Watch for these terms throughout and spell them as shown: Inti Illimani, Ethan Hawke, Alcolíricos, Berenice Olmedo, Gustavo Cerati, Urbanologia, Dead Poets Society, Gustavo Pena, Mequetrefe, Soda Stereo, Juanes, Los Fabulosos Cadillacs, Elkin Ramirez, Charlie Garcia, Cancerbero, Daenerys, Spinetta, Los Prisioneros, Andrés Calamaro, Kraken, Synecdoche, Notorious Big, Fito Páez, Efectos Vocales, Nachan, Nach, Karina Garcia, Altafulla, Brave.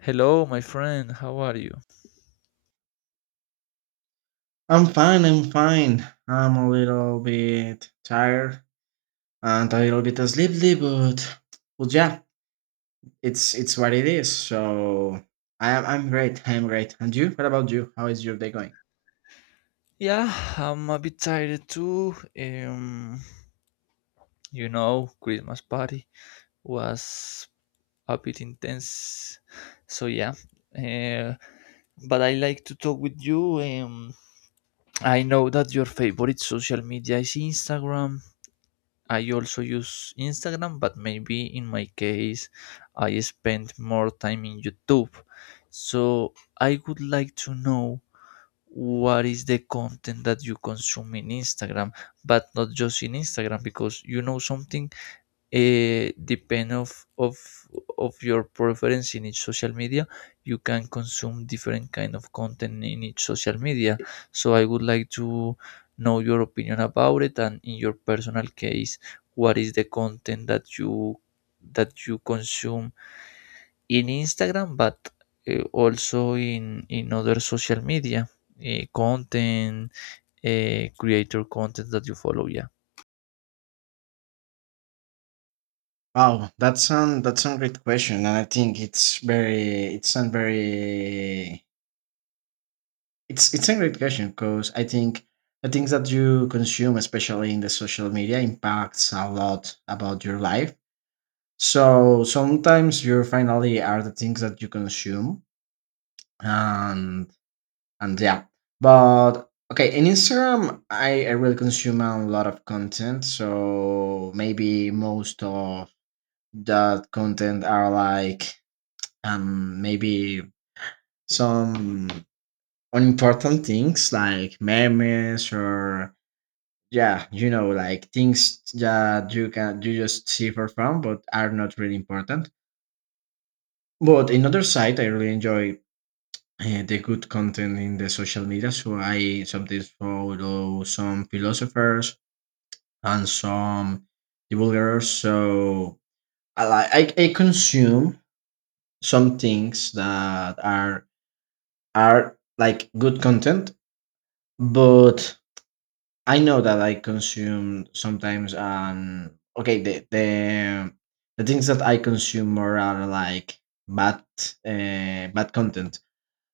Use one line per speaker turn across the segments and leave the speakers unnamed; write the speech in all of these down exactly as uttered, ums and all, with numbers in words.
Hello, my friend. How are you?
I'm fine, I'm fine. I'm a little bit tired and a little bit sleepy, but but yeah, it's it's what it is. So I am I'm great. I'm great. And you? What about you? How is your day going?
Yeah, I'm a bit tired too. Um, you know, Christmas party was a bit intense. So yeah, uh, but I like to talk with you. Um, I know that your favorite social media is Instagram. I also use Instagram, but maybe in my case, I spend more time in YouTube. So I would like to know what is the content that you consume in Instagram, but not just in Instagram, because you know something, eh, depend of of of your preference in each social media. You can consume different kind of content in each social media, so I would like to know your opinion about it. And in your personal case, what is the content that you that you consume in Instagram, but eh, also in in other social media, eh, content, eh, creator content that you follow, yeah.
Wow, that's an that's a great question, and I think it's very it's a very it's it's a great question because I think the things that you consume, especially in the social media, impacts a lot about your life. So sometimes your finally are the things that you consume, and and yeah. But okay, in Instagram, I, I really consume a lot of content. So maybe most of that content are like um maybe some unimportant things like memes or yeah, you know, like things that you can you just see for fun, but are not really important. But in other side, I really enjoy uh, the good content in the social media. So I sometimes follow some philosophers and some divulgators. So I like I, I consume some things that are are like good content, but I know that I consume sometimes um okay the the the things that I consume more are like bad uh, bad content.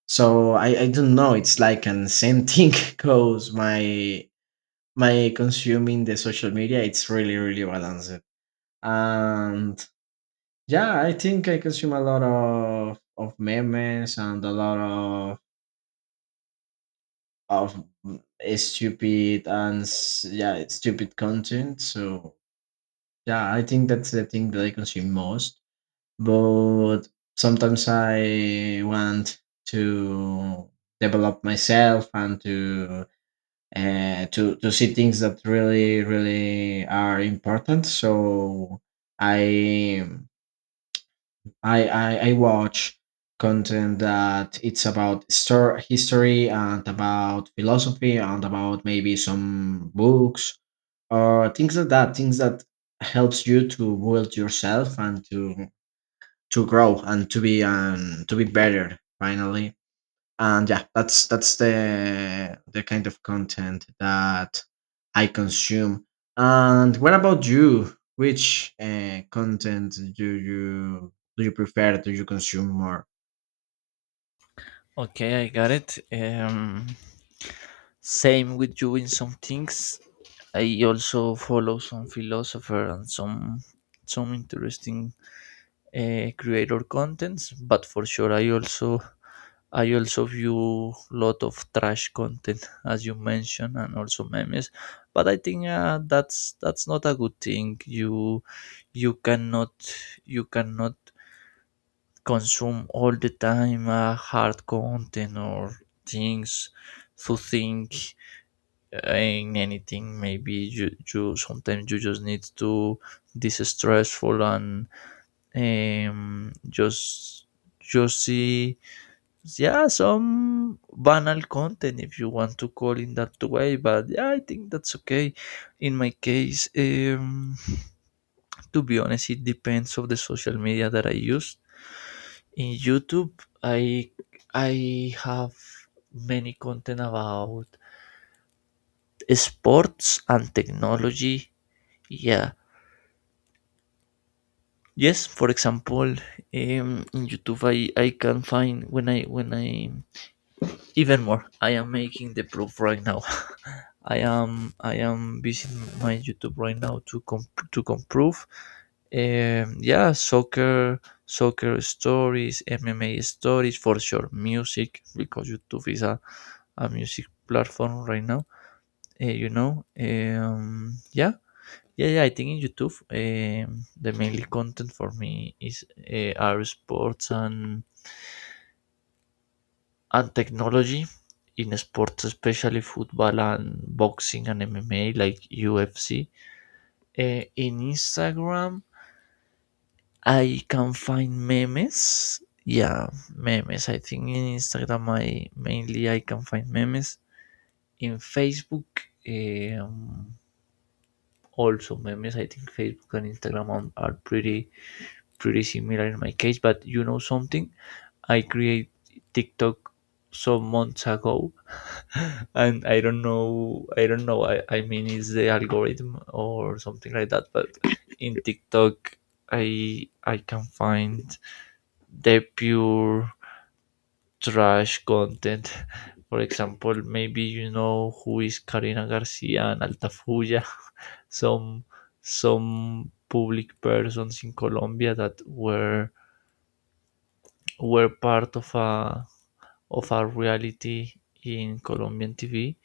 So I, I don't know. It's like an same thing because my my consuming the social media it's really really balanced. And yeah, I think I consume a lot of of memes and a lot of of stupid and s- yeah stupid content. So yeah, I think that's the thing that I consume most. But sometimes I want to develop myself and to uh, to to see things that really really are important. So I I I, I watch content that it's about stor- history and about philosophy and about maybe some books or things like that. Things that helps you to build yourself and to to grow and to be um to be better finally and yeah, that's that's the the kind of content that I consume. And what about you? Which uh, content do you do you prefer? Do you consume more?
Okay, I got it. Um, same with you in some things. I also follow some philosopher and some some interesting uh, creator contents, but for sure I also I also view lot of trash content as you mentioned, and also memes. But I think uh, that's that's not a good thing. You you cannot you cannot consume all the time uh, hard content or things to think uh, in anything. Maybe you, you sometimes you just need to this stressful and um, just just see, yeah, some banal content if you want to call in that way. But yeah, I think that's okay. In my case, um to be honest, it depends of the social media that I use. In YouTube, I I have many content about sports and technology. Yeah. Yes, for example, um, in YouTube I, I can find when I when I even more I am making the proof right now. I am I am visiting my YouTube right now to comp- to improve. Um, yeah, soccer, soccer stories, M M A stories for sure, music, because YouTube is a, a music platform right now. Uh, you know, um, yeah, yeah, yeah. I think in YouTube, um, the mainly content for me is uh, are sports and and technology. In sports, especially football and boxing and M M A like U F C. Uh, in Instagram, I can find memes. Yeah, memes. I think in Instagram, I mainly I can find memes. In Facebook, um, also memes. I think Facebook and Instagram are- are pretty pretty similar in my case. But you know something, I create TikTok some months ago, and I don't know, I don't know. I, I mean, is the algorithm or something like that? But in TikTok, I I can find the pure trash content. For example, maybe you know who is Karina Garcia and Altafulla, some some public persons in Colombia that were were part of a of our reality in Colombian T V.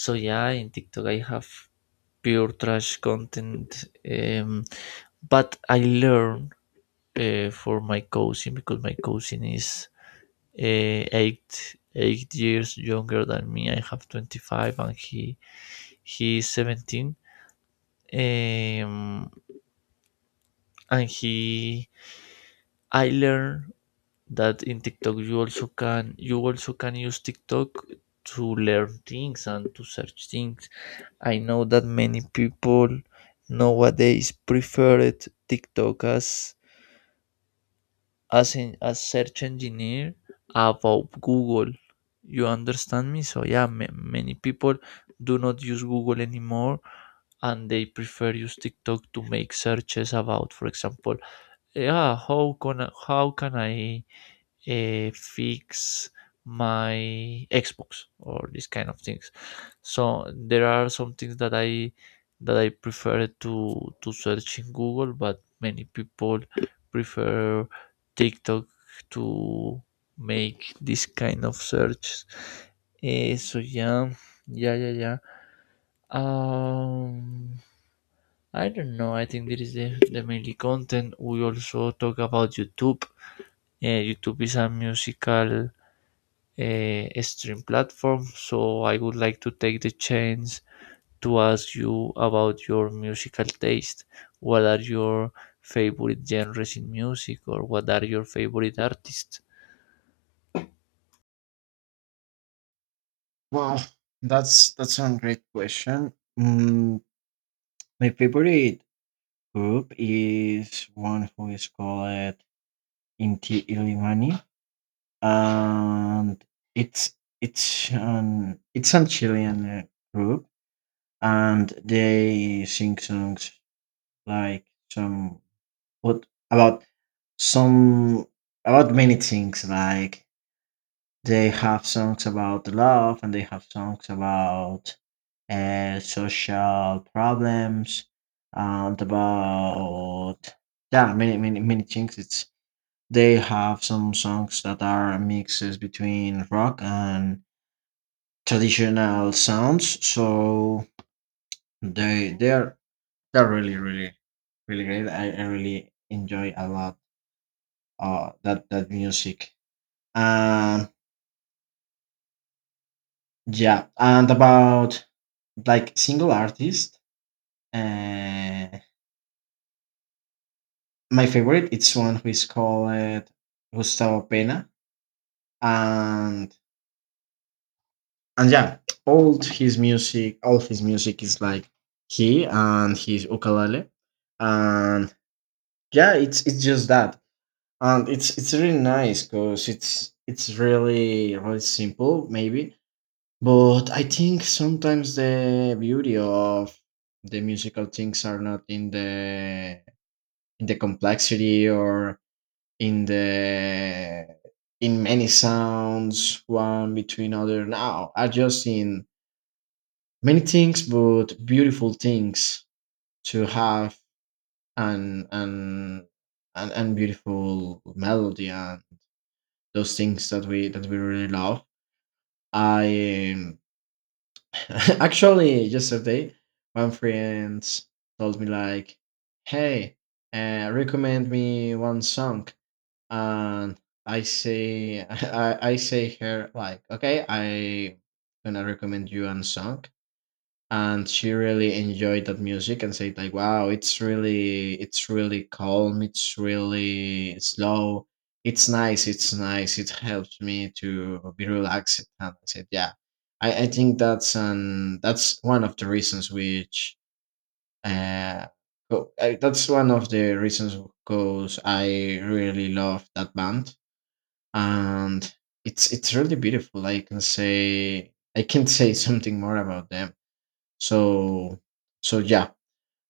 So yeah, in TikTok I have pure trash content, um, but I learn uh, for my cousin, because my cousin is uh, eight eight years younger than me. I have twenty five and he he is seventeen. Um, and he I learn that in TikTok you also can you also can use TikTok to learn things and to search things. I know that many people nowadays preferred TikTok as as in as search engineer above Google. You understand me? So yeah, ma- many people do not use Google anymore, and they prefer use TikTok to make searches about, for example, yeah, how can I, how can I uh, fix my Xbox or this kind of things. So there are some things that I that I prefer to to search in Google, but many people prefer TikTok to make this kind of search. Eh, so yeah, yeah, yeah, yeah. Um, I don't know. I think this is the, the mainly content. We also talk about YouTube. Eh, YouTube is a musical uh, stream platform. So I would like to take the chance to ask you about your musical taste. What are your favorite genres in music, or what are your favorite artists?
Well, that's that's a great question. Mm, my favorite group is one who is called Inti Illimani, and it's it's an it's an Chilean uh, group and they sing songs like some what about some about many things like they have songs about love and they have songs about uh, social problems and about yeah many many many things it's they have some songs that are mixes between rock and traditional sounds so they they're they're really, really, really great. I, I really enjoy a lot uh that that music. Um yeah, and about like single artist, uh my favorite it's one who is called Gustavo Pena and and yeah, all his music all his music is like he and his ukulele and yeah it's it's just that, and it's it's really nice because it's it's really really simple maybe, but I think sometimes the beauty of the musical things are not in the in the complexity or in the in many sounds one between other now are just in many things but beautiful things to have and and and, and beautiful melody and those things that we that we really love. I um, actually yesterday one friend told me like, "Hey, uh, recommend me one song," and I say I, I say her like, "Okay, I gonna recommend you one song," and she really enjoyed that music and said like wow it's really it's really calm it's really slow it's nice it's nice it helps me to be relaxed, and I said yeah. i, I think that's an that's one of the reasons which uh, go, uh that's one of the reasons because I really love that band, and it's it's really beautiful. I can say I can't say something more about them, so so yeah.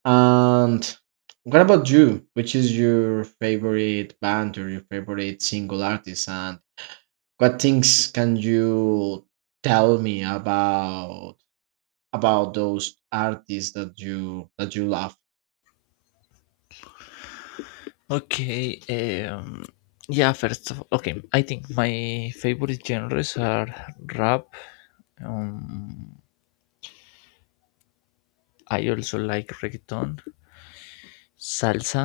And what about you? Which is your favorite band or your favorite single artist? And what things can you tell me about about those artists that you that you love?
Okay, um, yeah, first of all, okay, I think my favorite genres are rap. Um, I also like reggaeton, salsa,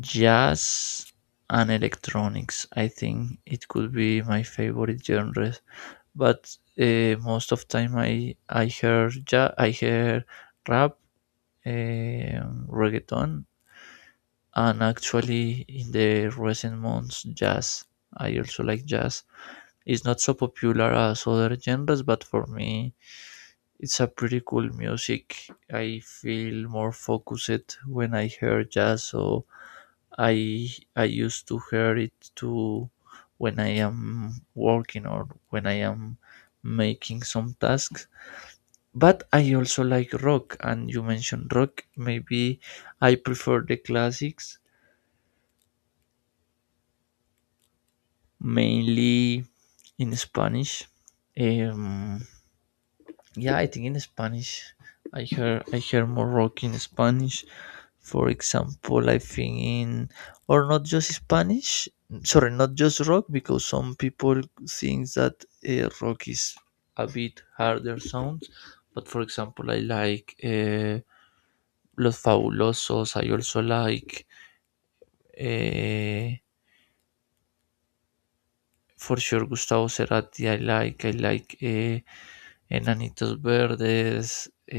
jazz, and electronics. I think it could be my favorite genres. But uh, most of time I I hear ja I hear rap, um, reggaeton, and actually in the recent months jazz. I also like jazz. It's not so popular as other genres, but for me it's a pretty cool music. I feel more focused when I hear jazz, so I I used to hear it too when I am working or when I am making some tasks. But I also like rock, and you mentioned rock. Maybe I prefer the classics, mainly in Spanish. Um, yeah, I think in Spanish, I hear I hear more rock in Spanish. For example, I think in, or not just Spanish, sorry, not just rock, because some people think that uh, rock is a bit harder sounds. But for example, I like uh, Los Fabulosos. I also like uh, for sure, Gustavo Cerati. i like I like uh, Enanitos Verdes.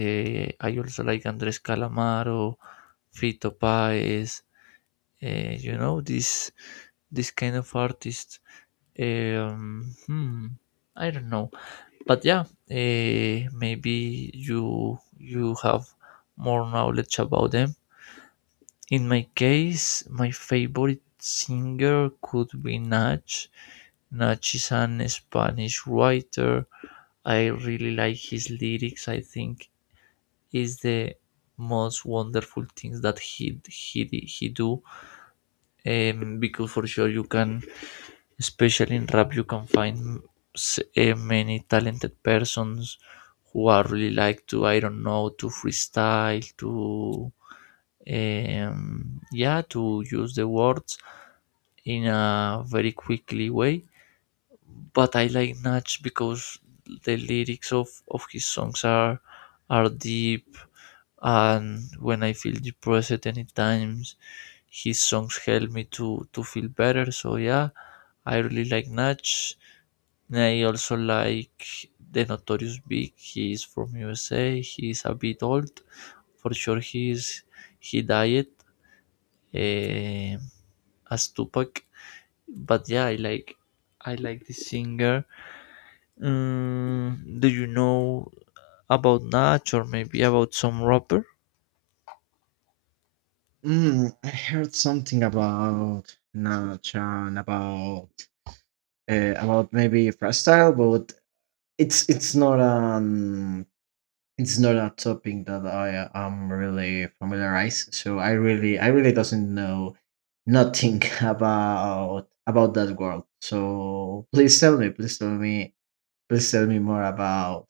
uh, I also like Andres Calamaro, Fito Páez. Uh, you know this this kind of artist. Um, hmm, I don't know, but yeah, uh, maybe you you have more knowledge about them. In my case, my favorite singer could be Nach. Nach is an Spanish writer. I really like his lyrics. I think is the most wonderful things that he he he do. Um, because for sure you can. Especially in rap, you can find s- eh, many talented persons who are really like to, I don't know, to freestyle, to, um, yeah, to use the words in a very quickly way. But I like Natch because the lyrics of, of his songs are are deep, and when I feel depressed, any times his songs help me to to feel better. So yeah, I really like Natch. I also like the Notorious Big. He is from U S A. He is a bit old. For sure, he is he died eh, as Tupac. But yeah, I like I like this singer. Mm, do you know about Natch or maybe about some rapper?
Mm, I heard something about Nachan about uh, about maybe freestyle, but it's it's not an it's not a topic that I am really familiarized, so I really I really doesn't know nothing about about that world. So please tell me, please tell me, please tell me more about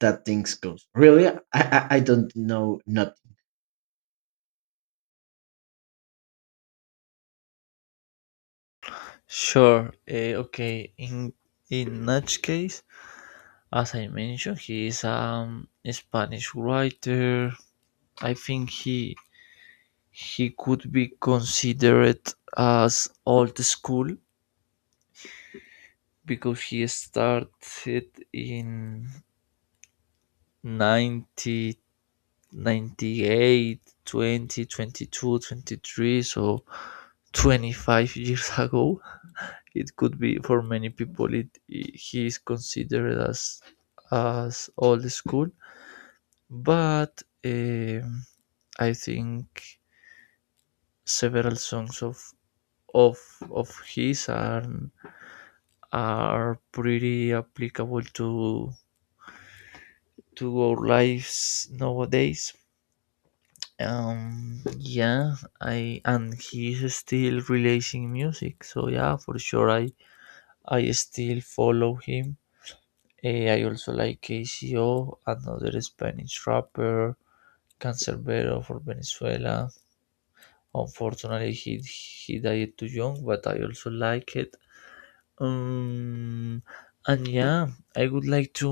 that things goes. Really, I I, I don't know nothing.
Sure. eh, okay. In in Natch case, as I mentioned, he is um, a Spanish writer. I think he He could be considered as old school because he started in ninety ninety eight twenty twenty two twenty three, so twenty five years ago. It could be for many people. It he is considered as as old school, but um, I think several songs of of of his are are pretty applicable to to our lives nowadays. Um, yeah, I and he's still releasing music, so yeah, for sure, I I still follow him. Eh, I also like K C O, another Spanish rapper, Cancerbero for Venezuela. Unfortunately, he he died too young, but I also like it. Um, and yeah, I would like to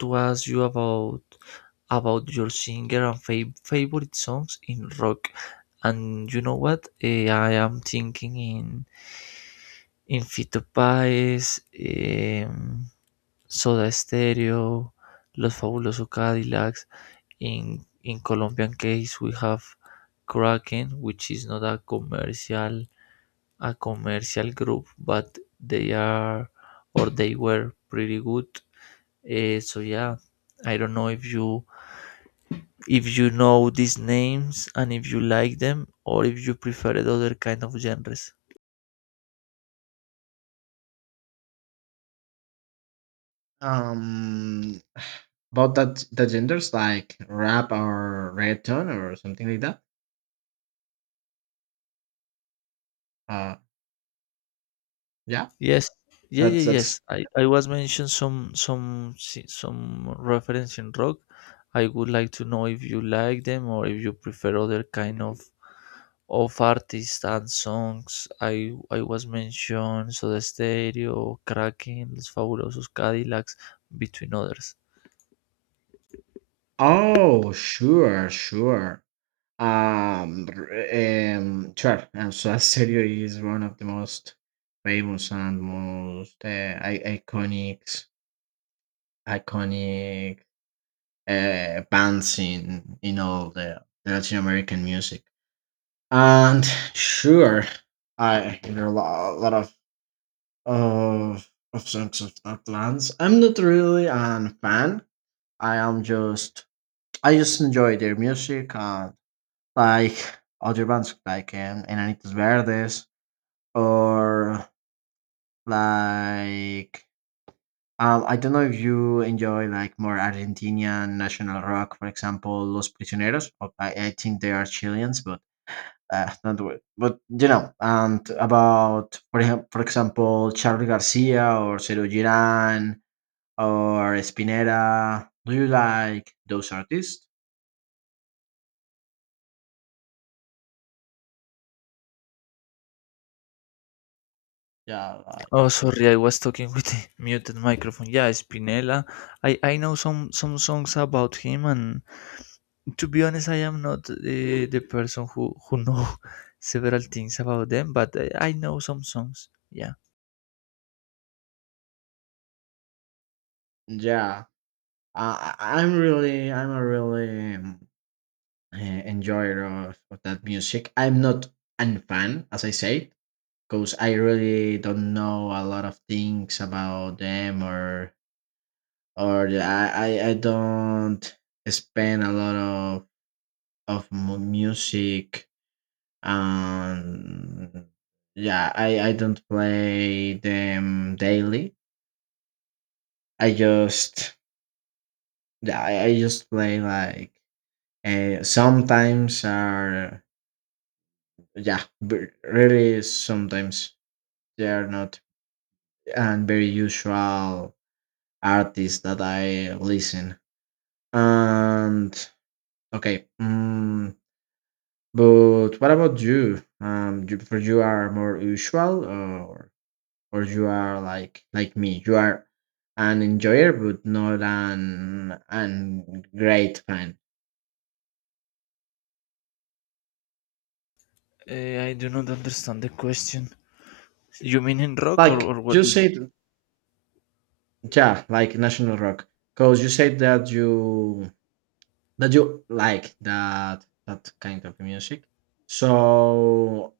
to ask you about about your singer and fa- favorite songs in rock. And you know what? Eh, I am thinking in in Fito Páez, em, Soda Stereo, Los Fabulosos Cadillacs. In in Colombian case, we have Kraken, which is not a commercial a commercial group, but they are or they were pretty good. Uh, so yeah, I don't know if you if you know these names, and if you like them, or if you prefer the other kind of genres.
Um, about that the genders like rap or reggaeton or something like that. Uh, yeah,
Yes, yeah, yeah,
that's that's.
yes. I, I was mentioned some some si- some reference in rock. I would like to know if you like them, or if you prefer other kind of of artists and songs. I I was mentioned Soda Stereo, Kraken, Los Fabulosos Cadillacs, between others.
Oh, sure, sure. Um, r- um, sure. And so Asterio is one of the most famous and most uh, I- iconic, iconic uh, bands in in all the Latin American music. And sure, I hear a lot, a lot of of of songs of that bands. I'm not really an fan. I am just I just enjoy their music and like other bands like um, Enanitos Verdes or like, um, I don't know if you enjoy like more Argentinian national rock, for example, Los Prisioneros. Or I, I think they are Chileans, but uh, not the way. But you know, and about for him, for example, Charlie Garcia or Cero Girán or Spinetta. Do you like those artists? Yeah, like,
Oh, sorry, I was talking with the muted microphone. Yeah, Spinella. I I know some some songs about him, and to be honest, I am not the, the person who who know several things about them, but I, I know some songs. Yeah,
yeah. Uh, I- I'm really, I'm a really uh, enjoyer of, of that music. I'm not an fan, as I said, because I really don't know a lot of things about them, or or the- I I, I don't spend a lot of of mu- music, and yeah, I I don't play them daily. I just yeah, I, I just play like. Uh, sometimes are yeah b- really sometimes they are not and very usual artists that I listen. And okay, mm, but what about you? Um, you, for you are more usual, or or you are like like me? You are an enjoyer, but not an an great fan.
uh, I do not understand the question. You mean in rock or,
Like
or what?
you said, yeah, like national rock, because you said that you that you like that that kind of music. So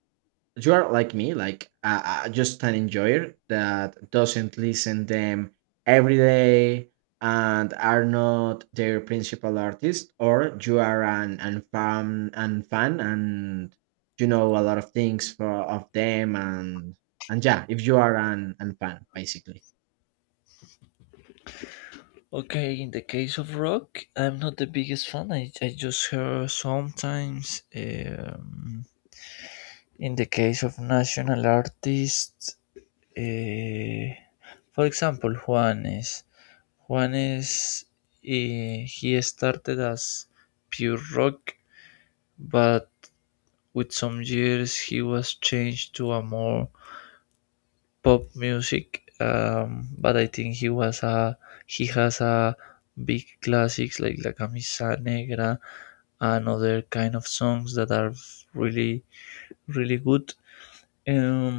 you are like me, like uh, uh, just an enjoyer that doesn't listen them every day and are not their principal artist, or you are an and fan and fan and you know a lot of things for of them and and yeah, if you are an and fan basically.
Okay, in the case of rock, I'm not the biggest fan. I, I just hear sometimes. Um, in the case of national artists, uh, for example, Juanes. Juanes, eh, he started as pure rock, but with some years he was changed to a more pop music. Um, but I think he was a he has a big classics like La Camisa Negra and other kind of songs that are really really good. Um,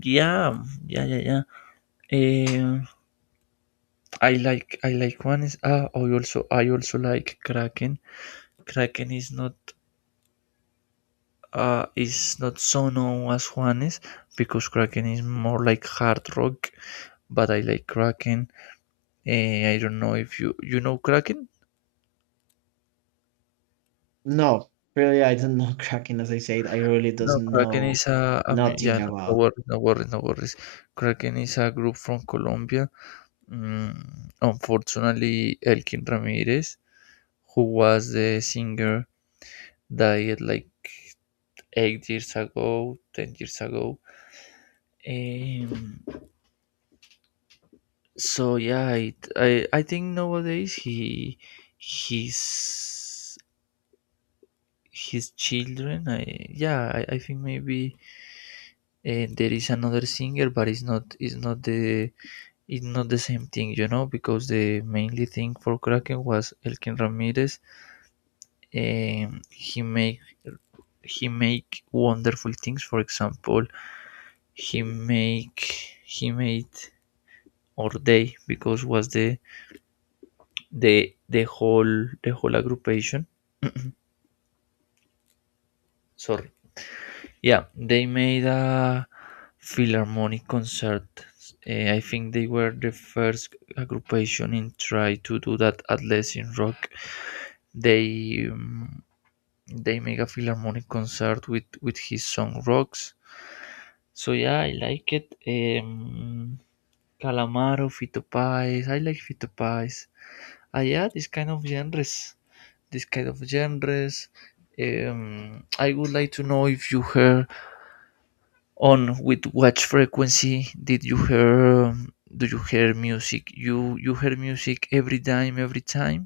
yeah, yeah, yeah, yeah. Um, I like I like one is ah I also I also like Kraken. Kraken is not uh, is not so known as Juanes, because Kraken is more like hard rock, but I like Kraken. Eh, I don't know if you you know Kraken.
No, really, I don't know Kraken. As I said, I really
No,
doesn't
Kraken
know
is a, a mu- yeah,
nothing
no, no
about.
worries, no worries, no worries. Kraken is a group from Colombia. Mm, unfortunately, Elkin Ramirez, who was the singer, died like eight years ago, ten years ago. Um, so yeah it, I I think nowadays he his his children i yeah i, I think maybe uh, there is another singer, but it's not it's not the it's not the same thing, you know, because the mainly thing for Kraken was Elkin Ramirez. And he make, he make wonderful things. For example, he make, he made, or they, because was the the the whole the whole aggregation. Sorry. Yeah, they made a Philharmonic concert. Eh, I think they were the first aggregation in try to do that, at least in rock. They um, they make a Philharmonic concert with with his song Rocks. So yeah, I like it. Um, Calamaro, Fito Páez. I like Fito Páez. Uh, yeah, this kind of genres. This kind of genres. Um, I would like to know if you hear on with what frequency did you hear? Um, do you hear music? You you hear music every time, every time,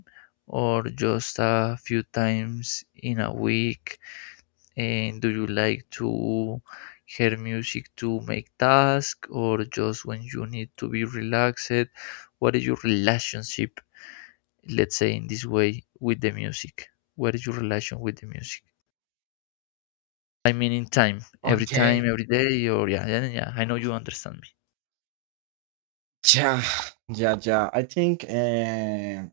or just a few times in a week? And do you like to hear music to make tasks or just when you need to be relaxed? What is your relationship, let's say in this way, with the music? What is your relation with the music? I mean, in time, every time,
Okay.
every day, or yeah, yeah, yeah. I know you understand me.
Yeah, yeah, yeah. I think. Uh,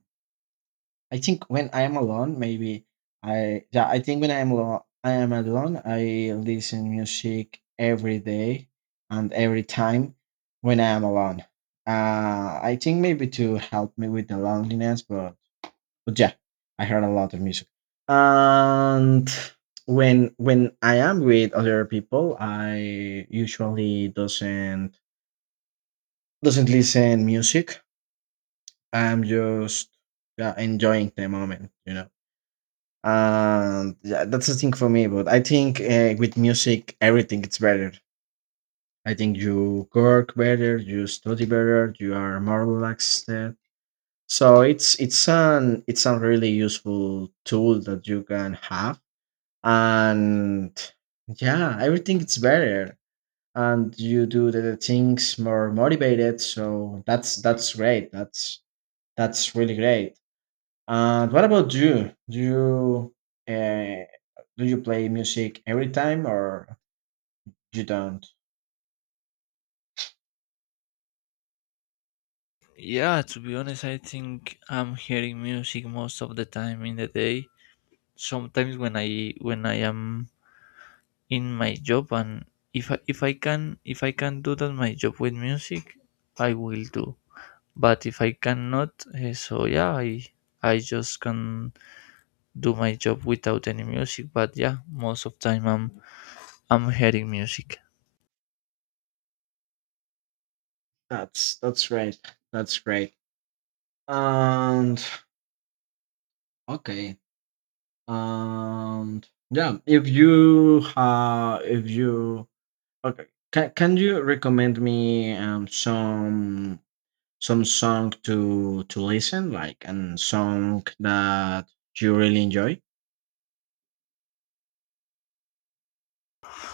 I think when I am alone, maybe I yeah, I think when I am alone, I am alone. I listen music every day and every time when I am alone. Uh, I think maybe to help me with the loneliness, but but yeah, I heard a lot of music. And when when I am with other people, I usually doesn't doesn't listen music. I'm just yeah, enjoying the moment, you know. And yeah, that's the thing for me, but I think uh, with music everything it's better. I think you work better, you study better, you are more relaxed there. So it's it's an it's a really useful tool that you can have, and yeah everything it's better, and you do the, the things more motivated, so that's that's great, that's that's really great. And what about you? Do you uh, do you play music every time or you don't?
Yeah, to be honest, I think I'm hearing music most of the time in the day. Sometimes when I when I am in my job, and if I, if I can if I can do that my job with music, I will do. But if I cannot, eh, so yeah, I I just can do my job without any music. But yeah, most of time I'm I'm hearing music.
That's that's great. That's great. And okay. And yeah, if you uh if you okay, can can you recommend me um some some song to to listen like and song that you really enjoy?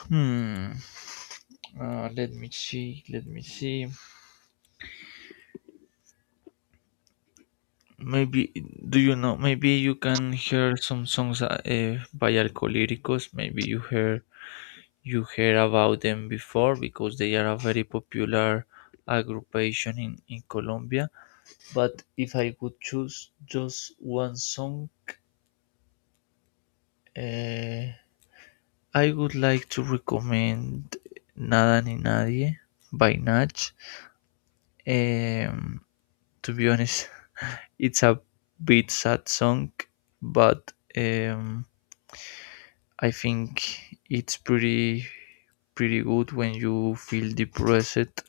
Hmm. Uh, let me see, let me see. Maybe, do you know, maybe you can hear some songs uh, eh, by Alcolíricos? Maybe you hear, you heard about them before, because they are a very popular aggregation in, in Colombia. But if I would choose just one song, uh, I would like to recommend Nada ni Nadie by Nach. Um, to be honest, it's a bit sad song, but um, I think it's pretty pretty good when you feel depressed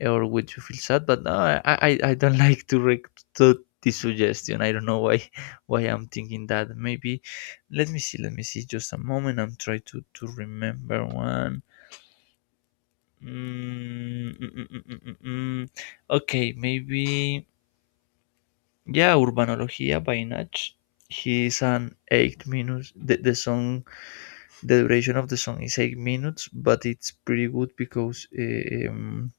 or would you feel sad? But no, I, I, I don't like to rec- to this suggestion. I don't know why why I'm thinking that. Maybe let me see, let me see. Just a moment. I'm trying to to remember one. Mm, mm, mm, mm, mm, mm, mm. Okay, maybe yeah. Urbanologia by Nach. He is an eight minutes. The, the song, the duration of the song is eight minutes, but it's pretty good because eh, um,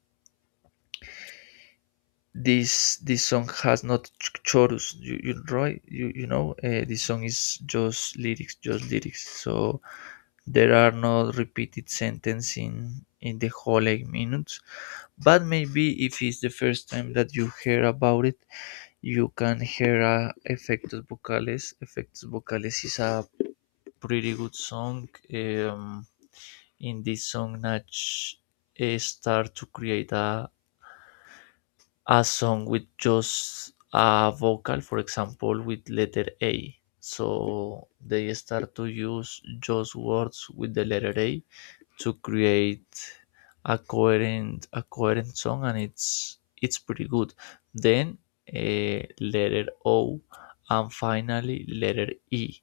this this song has not ch- chorus, you you right, you you know, uh, this song is just lyrics, just lyrics, so there are no repeated sentence in in the whole eight minutes. But maybe if it's the first time that you hear about it, you can hear uh, efectos vocales. Efectos vocales is a pretty good song. um, in this song Natch, eh, start to create a, a song with just a vocal, for example, with letter A. So they start to use just words with the letter A to create a coherent a coherent song, and it's it's pretty good. Then uh, letter O, and finally letter E.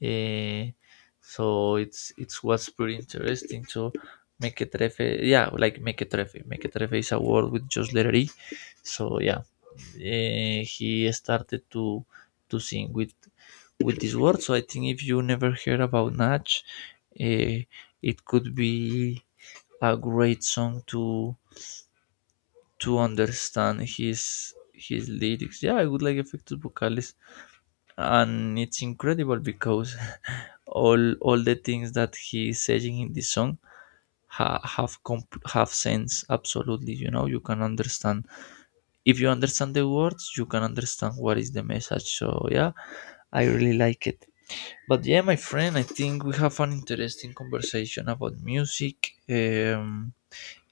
Eh, so it's it's was pretty interesting to Mequetrefe. Yeah, like Mequetrefe. Mequetrefe is a word with just letter E. So yeah, eh, he started to to sing with with this word. So I think if you never heard about Natch, eh, it could be a great song to to understand his his lyrics. Yeah, I would like Efectos Vocales, and it's incredible because all all the things that he is saying in this song ha- have comp- have sense absolutely, you know. You can understand if you understand the words, you can understand what is the message. So yeah, I really like it. But yeah, my friend, I think we have an interesting conversation about music. um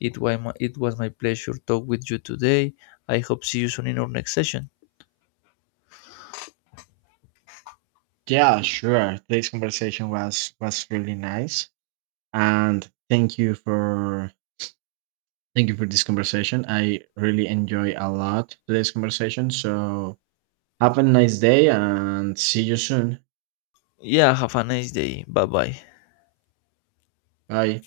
it was my, it was my pleasure to talk with you today. I hope see you soon in our next session.
Yeah, sure. This conversation was was really nice. And thank you for thank you for this conversation. I really enjoy a lot today's conversation. So have a nice day and see you soon.
Yeah, have a nice day, bye bye.
Bye.